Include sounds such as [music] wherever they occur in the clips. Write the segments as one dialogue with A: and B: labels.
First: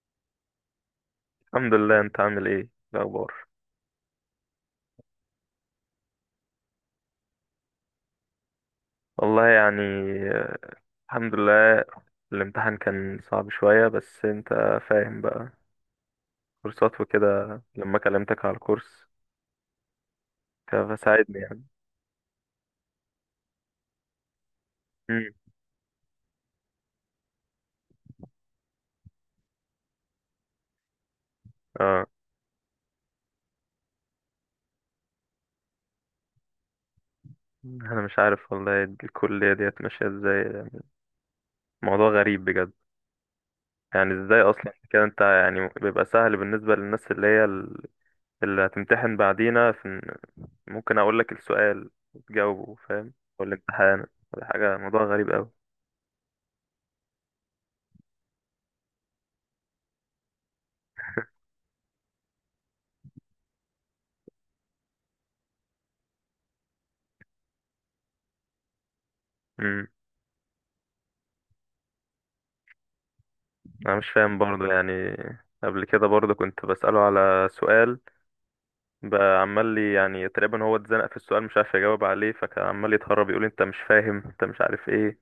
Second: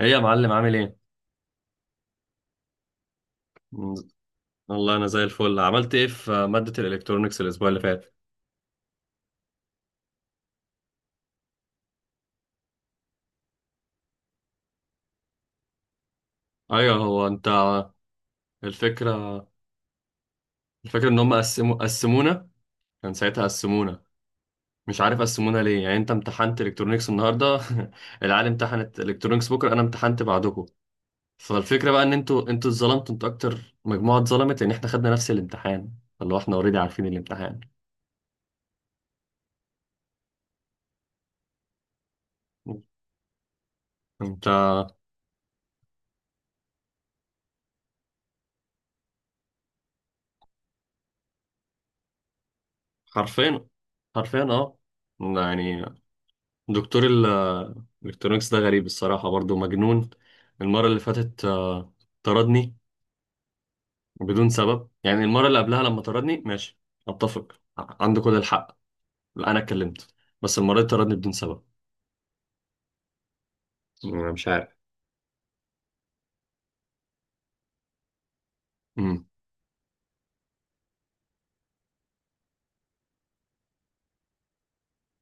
A: ايه يا معلم، عامل ايه؟
B: الحمد لله. انت عامل ايه؟ إيه الاخبار؟
A: مم، والله انا زي الفل. عملت ايه في مادة الالكترونيكس الاسبوع اللي فات؟
B: والله يعني آه، الحمد لله. الامتحان كان صعب شوية، بس انت فاهم بقى
A: ايوه.
B: كورسات
A: هو انت
B: وكده لما كلمتك على الكورس
A: الفكرة
B: كان
A: الفكرة ان هم
B: فساعدني يعني.
A: قسمونا، كان ساعتها قسمونا، مش عارف
B: امم.
A: قسمونا ليه. يعني انت امتحنت الكترونيكس النهارده؟ [laughs] العالم امتحنت الكترونيكس بكره، انا امتحنت بعدكم. فالفكرة بقى
B: اه،
A: ان انتوا اتظلمتوا، انتوا اكتر مجموعة اتظلمت، لان احنا خدنا نفس الامتحان، اللي هو احنا اوريدي عارفين الامتحان.
B: انا مش عارف والله الكلية ديت ماشية ازاي يعني. موضوع غريب بجد. يعني ازاي
A: انت
B: اصلا كده؟ انت يعني بيبقى سهل بالنسبة للناس اللي هي اللي هتمتحن بعدينا. في ممكن اقول لك السؤال وتجاوبه، فاهم؟
A: حرفيا،
B: والامتحان
A: حرفيا
B: ولا حاجة،
A: اه.
B: موضوع غريب
A: يعني دكتور الالكترونيكس ده غريب الصراحة، برضو مجنون. المرة اللي فاتت طردني بدون سبب. يعني المرة اللي قبلها لما طردني ماشي، اتفق، عنده كل الحق. لا، انا
B: قوي.
A: اتكلمت، بس المرة دي طردني بدون سبب.
B: انا مش
A: انا
B: فاهم
A: مش
B: برضو
A: عارف.
B: يعني. قبل كده برضو كنت بسأله على سؤال،
A: امم.
B: بقى عمال لي يعني، تقريبا هو اتزنق في السؤال، مش عارف يجاوب عليه، فكان عمال يتهرب، يقول لي انت مش فاهم، انت مش عارف ايه،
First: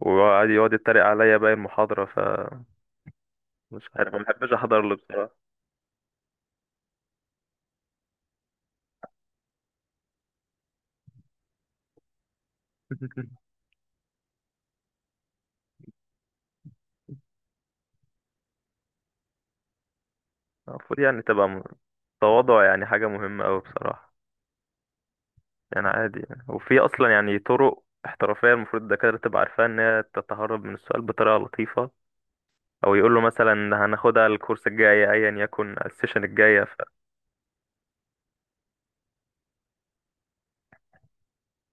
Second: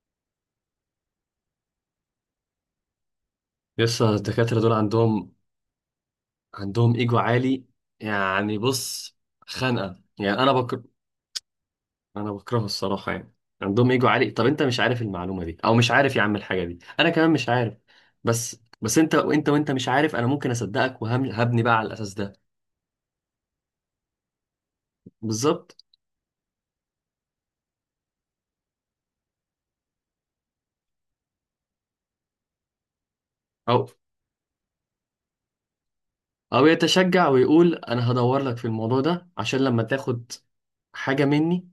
B: وقعد يتريق عليا باقي المحاضرة، فمش
A: لسه
B: عارف، ما بحبش
A: الدكاترة دول
B: احضر له بصراحة.
A: عندهم ايجو عالي. يعني بص، خانقة. يعني انا بكرهه الصراحه.
B: [laughs]
A: يعني عندهم ايجو عالي، طب انت مش عارف المعلومه دي او مش عارف يا عم الحاجه دي، انا كمان مش عارف. بس انت وانت وانت مش عارف، انا ممكن
B: المفروض
A: اصدقك
B: يعني تبقى
A: وهبني بقى على الاساس ده.
B: تواضع، يعني حاجة مهمة أوي بصراحة.
A: بالظبط.
B: يعني عادي يعني. وفي أصلا يعني طرق احترافية المفروض الدكاترة تبقى عارفاها، إن هي تتهرب من السؤال بطريقة لطيفة، او يقول له مثلا
A: او
B: هناخدها الكورس الجاي، ايا يكن السيشن الجايه.
A: او يتشجع ويقول انا هدور لك في الموضوع ده عشان لما تاخد حاجه مني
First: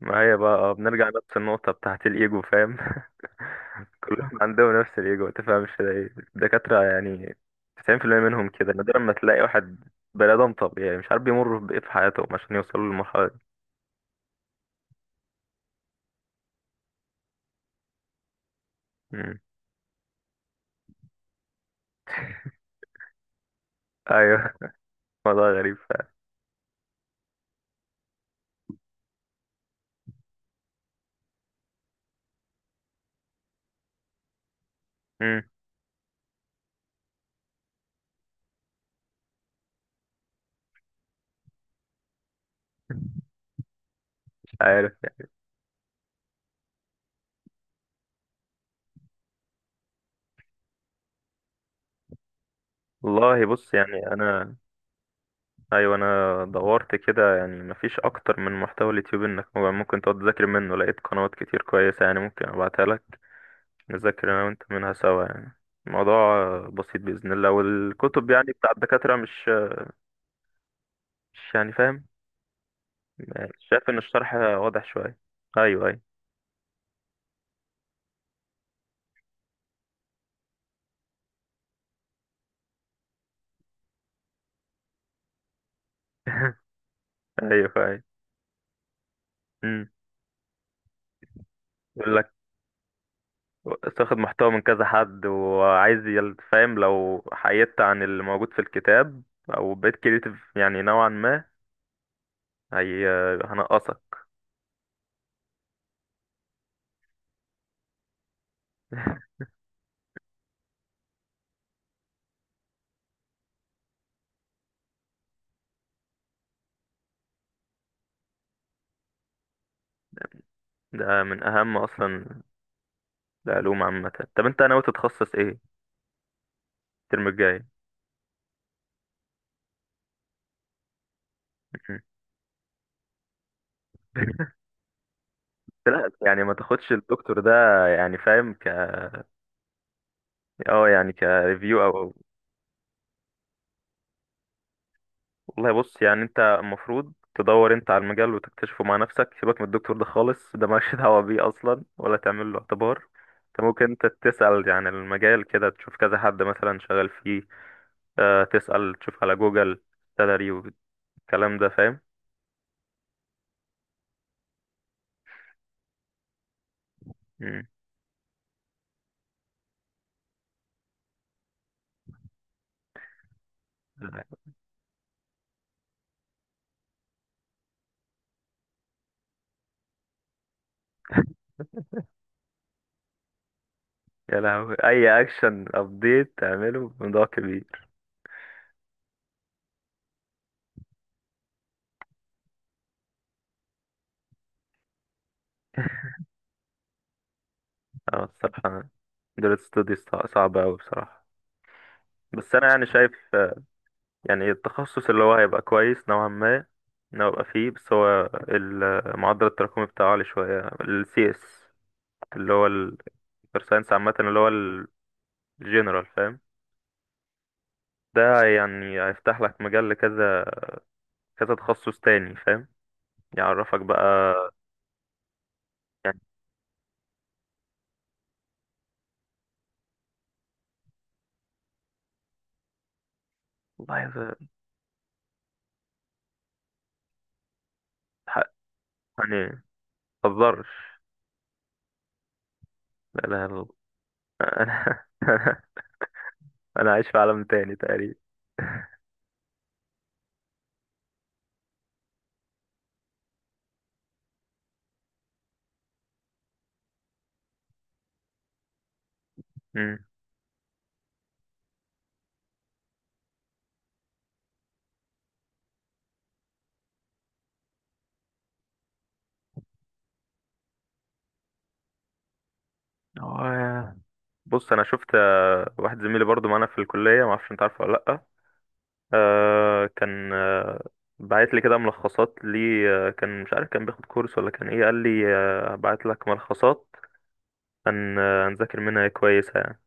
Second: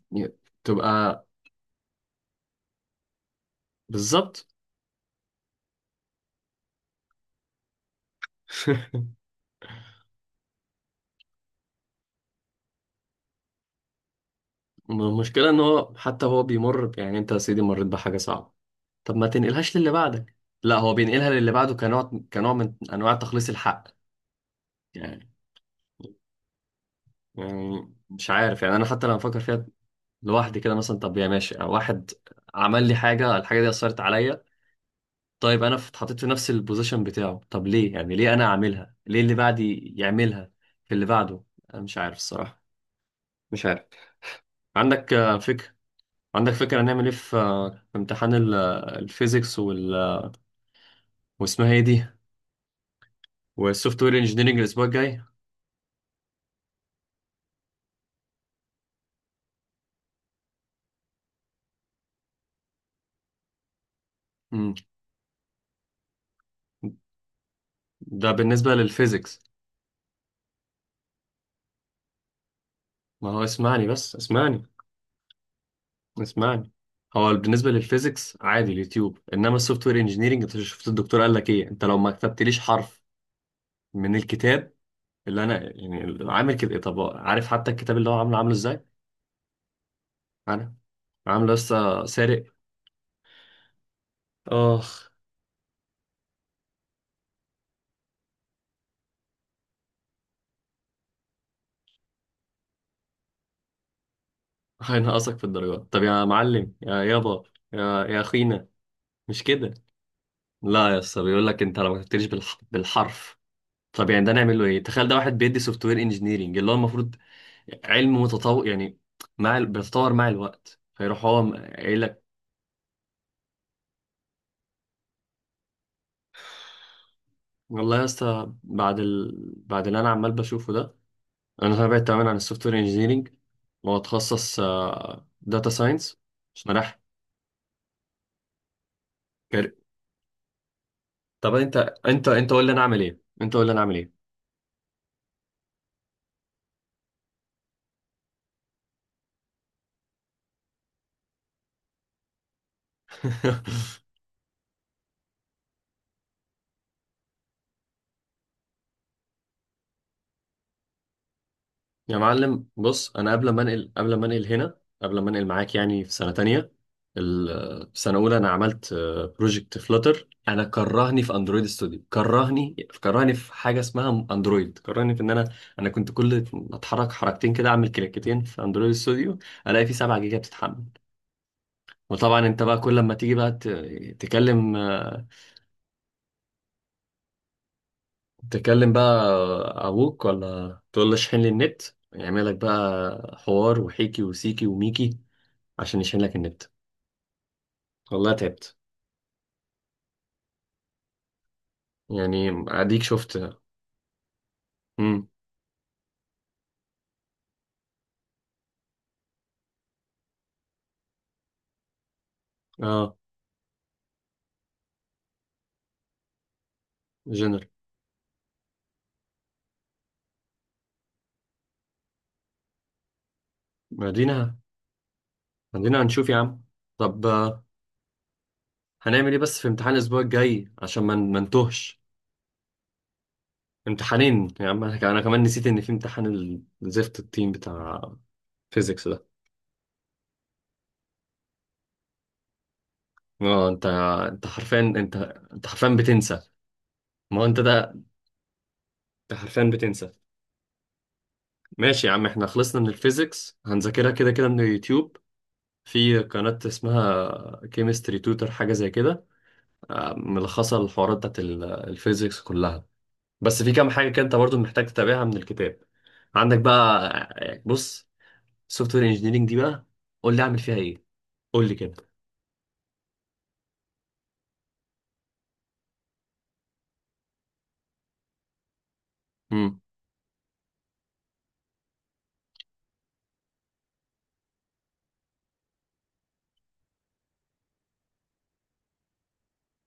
B: فمعايا بقى بنرجع
A: تبقى.
B: نفس النقطه بتاعت الايجو، فاهم؟ [laughs] كلهم
A: بالظبط.
B: عندهم نفس الايجو، ما تفهمش ده ايه الدكاتره يعني. 90% منهم كده، نادرا ما تلاقي واحد بني ادم طبيعي. مش عارف بيمر بايه في حياتهم عشان يوصلوا للمرحله دي.
A: [laughs] المشكله ان هو حتى هو بيمر يعني انت يا سيدي مريت بحاجه صعبه، طب ما
B: مم.
A: تنقلهاش للي بعدك. لا، هو بينقلها للي بعده، كنوع من انواع تخليص الحق.
B: ايوه. [laughs]
A: يعني
B: موضوع غريب فعلا.
A: يعني مش عارف. يعني انا حتى لما افكر فيها لوحدي كده، مثلا طب يا ماشي، واحد عمل لي حاجه، الحاجه دي اثرت عليا.
B: مم.
A: طيب انا اتحطيت في نفس البوزيشن بتاعه، طب ليه؟ يعني ليه انا اعملها، ليه اللي بعدي يعملها في اللي بعده؟ انا مش عارف الصراحه، مش عارف.
B: مش عارف.
A: عندك فكره؟ عندك فكره هنعمل ايه في، في امتحان الفيزيكس واسمها ايه دي،
B: والله بص
A: والسوفت
B: يعني
A: وير
B: انا،
A: انجينيرنج الاسبوع الجاي؟
B: ايوه، انا دورت كده يعني مفيش اكتر من محتوى اليوتيوب انك ممكن تقعد تذاكر منه. لقيت قنوات كتير كويسه، يعني ممكن ابعتها لك، نذاكر أنا وأنت
A: مم.
B: منها سوا يعني. الموضوع بسيط بإذن الله. والكتب
A: ده
B: يعني بتاع
A: بالنسبه
B: الدكاترة
A: للفيزيكس.
B: مش، مش يعني فاهم،
A: ما هو
B: شايف
A: اسمعني،
B: إن
A: بس
B: الشرح
A: اسمعني،
B: واضح شوية. أيوه، أيوه.
A: اسمعني. هو بالنسبه للفيزيكس عادي اليوتيوب، انما السوفت وير انجينيرنج انت شفت الدكتور قال لك ايه؟ انت لو ما كتبتليش حرف من الكتاب اللي انا يعني عامل
B: [laughs]
A: كده إيه؟ طب عارف حتى
B: أيوه،
A: الكتاب
B: أيوه.
A: اللي هو عامله، عامله ازاي؟
B: أمم.
A: انا عامله لسه
B: يقول لك
A: سارق.
B: تاخد محتوى من كذا
A: اخ.
B: حد، وعايز فاهم، لو حيدت عن اللي موجود في الكتاب أو بقيت كريتيف يعني نوعا ما، هي هنقصك.
A: هينقصك في الدرجات. طب يا معلم يا يابا، يا اخينا،
B: [laughs]
A: مش كده؟ لا يا اسطى، بيقول لك انت لو ما كتبتليش بالحرف. طب يعني ده نعمل له ايه؟ تخيل ده واحد بيدي سوفت وير انجينيرنج اللي هو المفروض علم متطور، يعني مع بيتطور مع الوقت،
B: ده
A: فيروح
B: من
A: هو
B: أهم
A: قايل لك.
B: أصلا العلوم عامة. طب أنت ناوي تتخصص إيه الترم الجاي؟
A: والله يا اسطى، بعد اللي انا عمال بشوفه ده، انا تابعت تماما عن السوفت وير انجينيرنج،
B: [laughs]
A: واتخصص داتا
B: لا،
A: ساينس،
B: يعني ما
A: عشان
B: تاخدش
A: رايح
B: الدكتور ده. يعني فاهم، ك
A: كاري-
B: اه يعني
A: طب انت
B: كريفيو
A: انت انت قول لي انا اعمل ايه، انت قول لي انا اعمل ايه.
B: والله بص، يعني انت المفروض تدور انت على المجال وتكتشفه مع نفسك. سيبك من الدكتور ده خالص، ده مالكش [laughs] دعوة بيه اصلا ولا تعمل له اعتبار. انت
A: [laughs]
B: ممكن انت تسأل عن المجال كده، تشوف كذا حد مثلا شغال فيه، اه تسأل تشوف على جوجل، سالري، والكلام ده، فاهم؟
A: يا معلم بص، انا قبل ما انقل معاك، يعني في سنه تانية،
B: مم.
A: في سنه اولى انا عملت بروجكت فلوتر. انا كرهني في اندرويد ستوديو، كرهني في حاجه اسمها اندرويد، كرهني في ان انا كنت كل ما اتحرك حركتين كده، اعمل كليكتين في اندرويد ستوديو، الاقي فيه 7 جيجا بتتحمل. وطبعا انت بقى، كل ما تيجي بقى،
B: يا لهوي،
A: تكلم
B: اي
A: آه،
B: اكشن ابديت تعمله بموضوع كبير.
A: تكلم بقى ابوك ولا تقول له اشحن لي النت، يعمل لك بقى حوار وحيكي وسيكي وميكي عشان
B: [laughs]
A: يشيل لك النت.
B: اه
A: والله تعبت.
B: الصراحة دول ستوديز صعبة أوي بصراحة. بس
A: يعني
B: أنا يعني
A: اديك
B: شايف
A: شفت.
B: يعني التخصص اللي
A: امم.
B: هو هيبقى كويس نوعا ما، إن هو يبقى فيه. بس هو معدل التراكمي بتاعه عالي شوية، ال CS اللي هو ال
A: اه.
B: Computer Science عامة، اللي هو الجنرال فاهم.
A: جنرال.
B: ده يعني هيفتح لك مجال لكذا، كذا تخصص تاني، فاهم؟ يعرفك بقى
A: مدينة مدينة
B: يعني.
A: هنشوف يا عم. طب هنعمل ايه بس في امتحان الاسبوع الجاي، عشان ما نتوهش؟
B: والله يا-
A: امتحانين يا عم، أنا كمان نسيت ان في امتحان الزفت التيم بتاع
B: حق-
A: فيزيكس ده.
B: يعني متهزرش، لا لا لا.
A: اه. انت، انت حرفيا،
B: أنا
A: انت
B: [laughs] أنا،
A: انت حرفيا بتنسى.
B: أنا عايش في
A: ما
B: عالم
A: هو انت
B: تاني
A: ده،
B: تقريبا.
A: انت حرفيا بتنسى. ماشي يا عم، احنا خلصنا من الفيزيكس، هنذاكرها كده كده من اليوتيوب. في قناة اسمها كيمستري توتر حاجة زي كده،
B: امم.
A: ملخصة الحوارات بتاعت الفيزيكس كلها، بس في كام حاجة كده انت برضو محتاج تتابعها من الكتاب. عندك بقى، بص، سوفت وير انجينيرنج دي بقى قول لي اعمل فيها ايه، قول لي كده.
B: هو بص انا شفت واحد زميلي برضو معانا في الكليه، ما اعرفش انت عارفه ولا لا،
A: امم
B: آه كان آه بعت لي كده ملخصات لي، آه كان مش عارف كان بياخد كورس ولا كان ايه، قال لي آه بعت لك ملخصات، هن آه هنذاكر منها كويسة يعني.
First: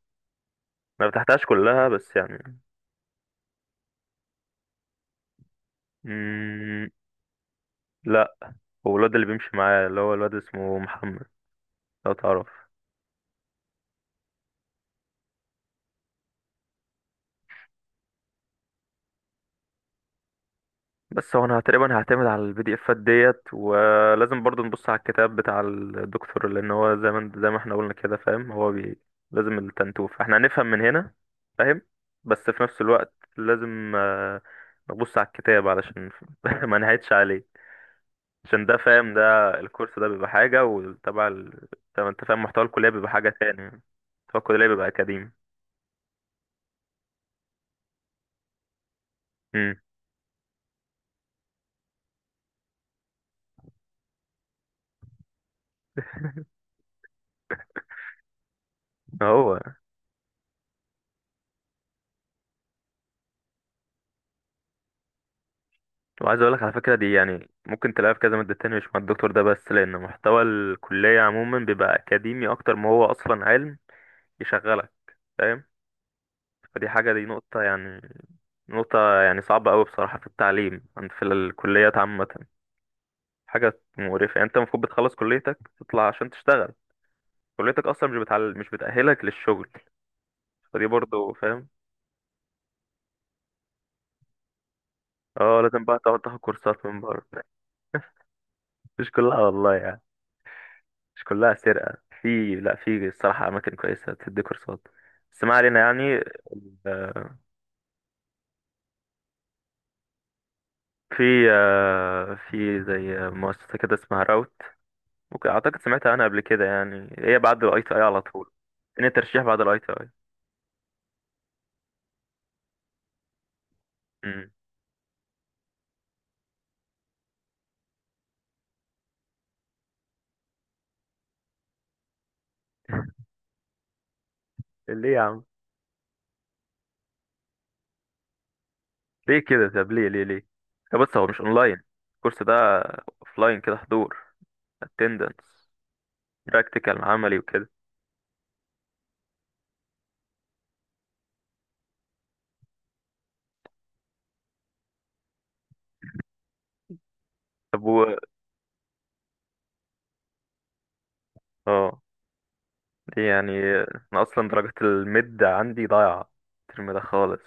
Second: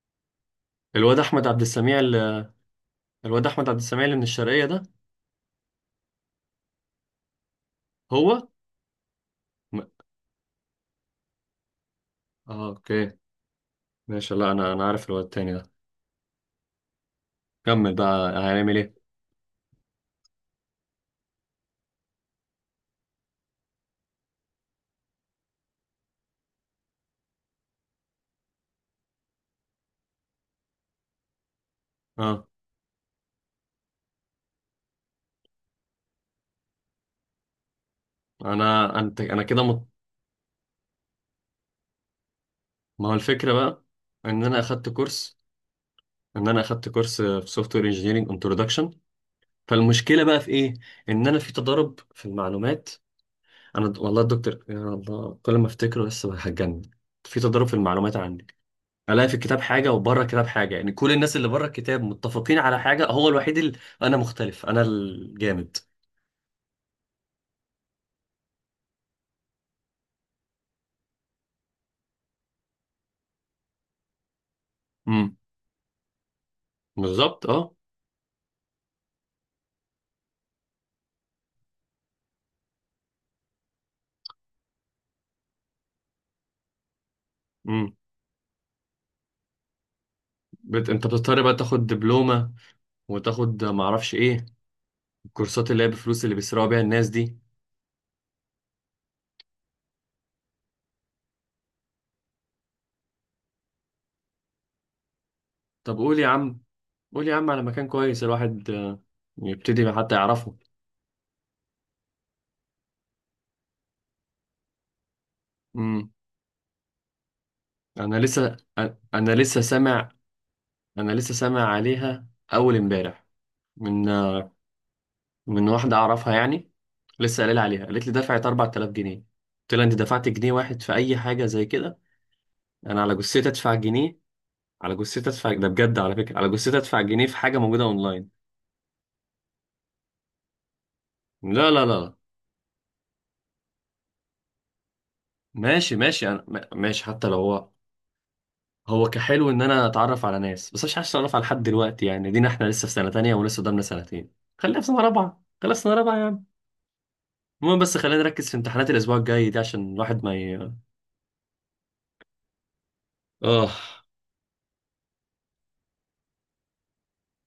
B: ما
A: الواد
B: فتحتهاش
A: احمد عبد
B: كلها
A: السميع
B: بس
A: ال-
B: يعني.
A: الواد احمد عبد السميع اللي من الشرقية ده،
B: مم. لا،
A: هو
B: هو الواد اللي بيمشي
A: م...
B: معايا، اللي هو الواد اسمه محمد، لو تعرف.
A: اه اوكي. ماشي. لا، انا عارف الواد التاني ده. كمل بقى هنعمل ايه.
B: بس هو انا تقريبا هعتمد على البي دي افات ديت، ولازم برضو نبص على الكتاب بتاع الدكتور، لان هو زي ما احنا قلنا كده، فاهم؟ هو بي... لازم التنتوف احنا هنفهم من هنا، فاهم؟
A: اه.
B: بس في نفس الوقت لازم نبص على الكتاب علشان [laughs] ما نهيتش عليه. عشان ده
A: انا
B: فاهم،
A: انت انا
B: ده
A: كده مط...
B: الكورس ده بيبقى حاجة وتبع ال... طب انت فاهم، محتوى الكلية
A: ما
B: بيبقى
A: هو
B: حاجة
A: الفكرة
B: تاني.
A: بقى
B: محتوى
A: ان انا
B: الكلية بيبقى
A: اخدت
B: أكاديمي.
A: كورس ان انا اخدت كورس في سوفت وير انجينيرنج انتروداكشن.
B: امم.
A: فالمشكله بقى في ايه؟ ان انا في تضارب في المعلومات. والله الدكتور، يا الله كل ما افتكره بس هتجنن. في تضارب في المعلومات عندي، الاقي في
B: هو
A: الكتاب حاجه وبره الكتاب حاجه. يعني كل الناس اللي بره الكتاب متفقين على حاجه، هو الوحيد اللي انا مختلف انا الجامد.
B: وعايز اقول لك على فكره، دي يعني ممكن تلاقيها في كذا ماده تانية، مش مع الدكتور ده بس، لان محتوى الكليه عموما بيبقى اكاديمي اكتر ما هو اصلا علم يشغلك،
A: امم.
B: فاهم؟ فدي حاجه، دي
A: بالظبط
B: نقطه
A: اه.
B: يعني، نقطه يعني صعبه قوي بصراحه في التعليم عند، في الكليات عامه. حاجه مقرفه يعني. انت المفروض بتخلص كليتك تطلع عشان تشتغل، كليتك
A: امم.
B: اصلا مش بتعل... مش بتاهلك للشغل. فدي
A: انت
B: برضو
A: بتضطر بقى
B: فاهم.
A: تاخد دبلومه، وتاخد معرفش ايه
B: اه،
A: الكورسات اللي
B: لازم
A: هي
B: بقى تقعد
A: بفلوس اللي
B: تاخد
A: بيسرقوا بيها
B: كورسات من
A: الناس
B: بره.
A: دي.
B: [laughs] مش كلها والله، مش كلها سرقة، في، لا، في الصراحة أماكن كويسة تدي كورسات. بس ما علينا
A: طب
B: يعني.
A: قول يا
B: آه،
A: عم على مكان كويس الواحد يبتدي حتى يعرفه.
B: في في زي مؤسسة كده اسمها راوت، ممكن أعتقد سمعت
A: امم.
B: عنها قبل كده، يعني هي بعد الأي تي أي
A: انا
B: على طول،
A: لسه
B: إن
A: انا
B: الترشيح بعد
A: لسه
B: الأي تي أي.
A: سامع انا لسه سامع عليها اول امبارح، من
B: أمم.
A: من واحده اعرفها يعني، لسه قايله لي عليها. قالت لي دفعت 4000 جنيه. قلت لها انت دفعت جنيه واحد في اي حاجه زي كده؟ انا على جثتي ادفع جنيه، على
B: ليه
A: جثتي
B: يا عم؟
A: ادفع ده بجد، على فكره، على جثتي ادفع جنيه في حاجه موجوده اونلاين.
B: ليه كده؟ طب ليه ليه ليه؟ طب بص، هو مش
A: لا
B: أونلاين
A: لا لا.
B: الكورس ده، أوفلاين كده، حضور، attendance،
A: ماشي ماشي،
B: براكتيكال
A: ماشي حتى لو
B: عملي
A: هو
B: وكده.
A: هو كحلو ان انا اتعرف على ناس، بس مش عايز اتعرف على حد دلوقتي، يعني دينا احنا لسه في سنه تانية، ولسه قدامنا سنتين. خلينا في سنه رابعه يا. المهم
B: طب
A: بس
B: و
A: خلينا نركز في امتحانات الاسبوع الجاي دي، عشان الواحد ما ي...
B: اه، دي يعني
A: اه.
B: أنا أصلا درجة الميد عندي ضايعة الترم ده خالص.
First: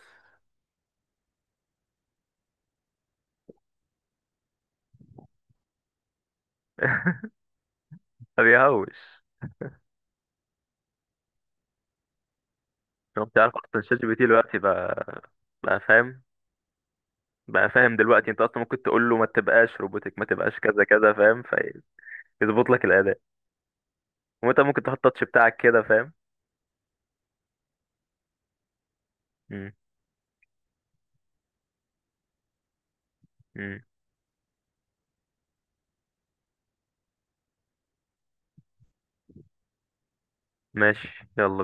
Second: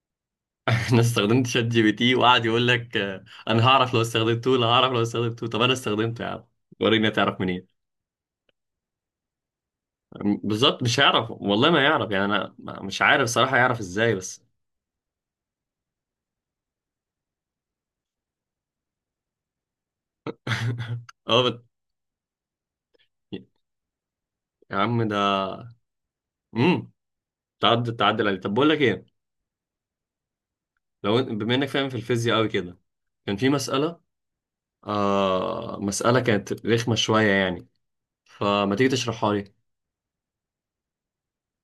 A: [laughs] انا استخدمت شات جي بي تي، وقعد يقول لك انا هعرف لو استخدمته، انا هعرف لو استخدمته. طب انا استخدمته يا عم، وريني هتعرف منين؟
B: ما بيهوش.
A: بالظبط. مش هيعرف والله ما يعرف. يعني انا ما- مش عارف
B: انت عارف
A: صراحة يعرف
B: اصلا شات جي بي
A: ازاي
B: تي
A: بس.
B: دلوقتي بقى، بقى فاهم، بقى فاهم دلوقتي، انت اصلا ممكن تقول له ما تبقاش روبوتك، ما تبقاش كذا
A: [laughs]
B: كذا، فاهم؟
A: اه.
B: فيظبط لك الاداء، وانت
A: يا
B: ممكن تحط
A: عم ده.
B: التاتش بتاعك كده، فاهم؟
A: امم. تعدل عليه. طب بقول لك ايه،
B: امم.
A: بما انك فاهم في الفيزياء قوي كده، كان في
B: امم.
A: مسألة كانت رخمة شوية يعني، فما تيجي تشرحها لي؟
B: ماشي، يلا بينا.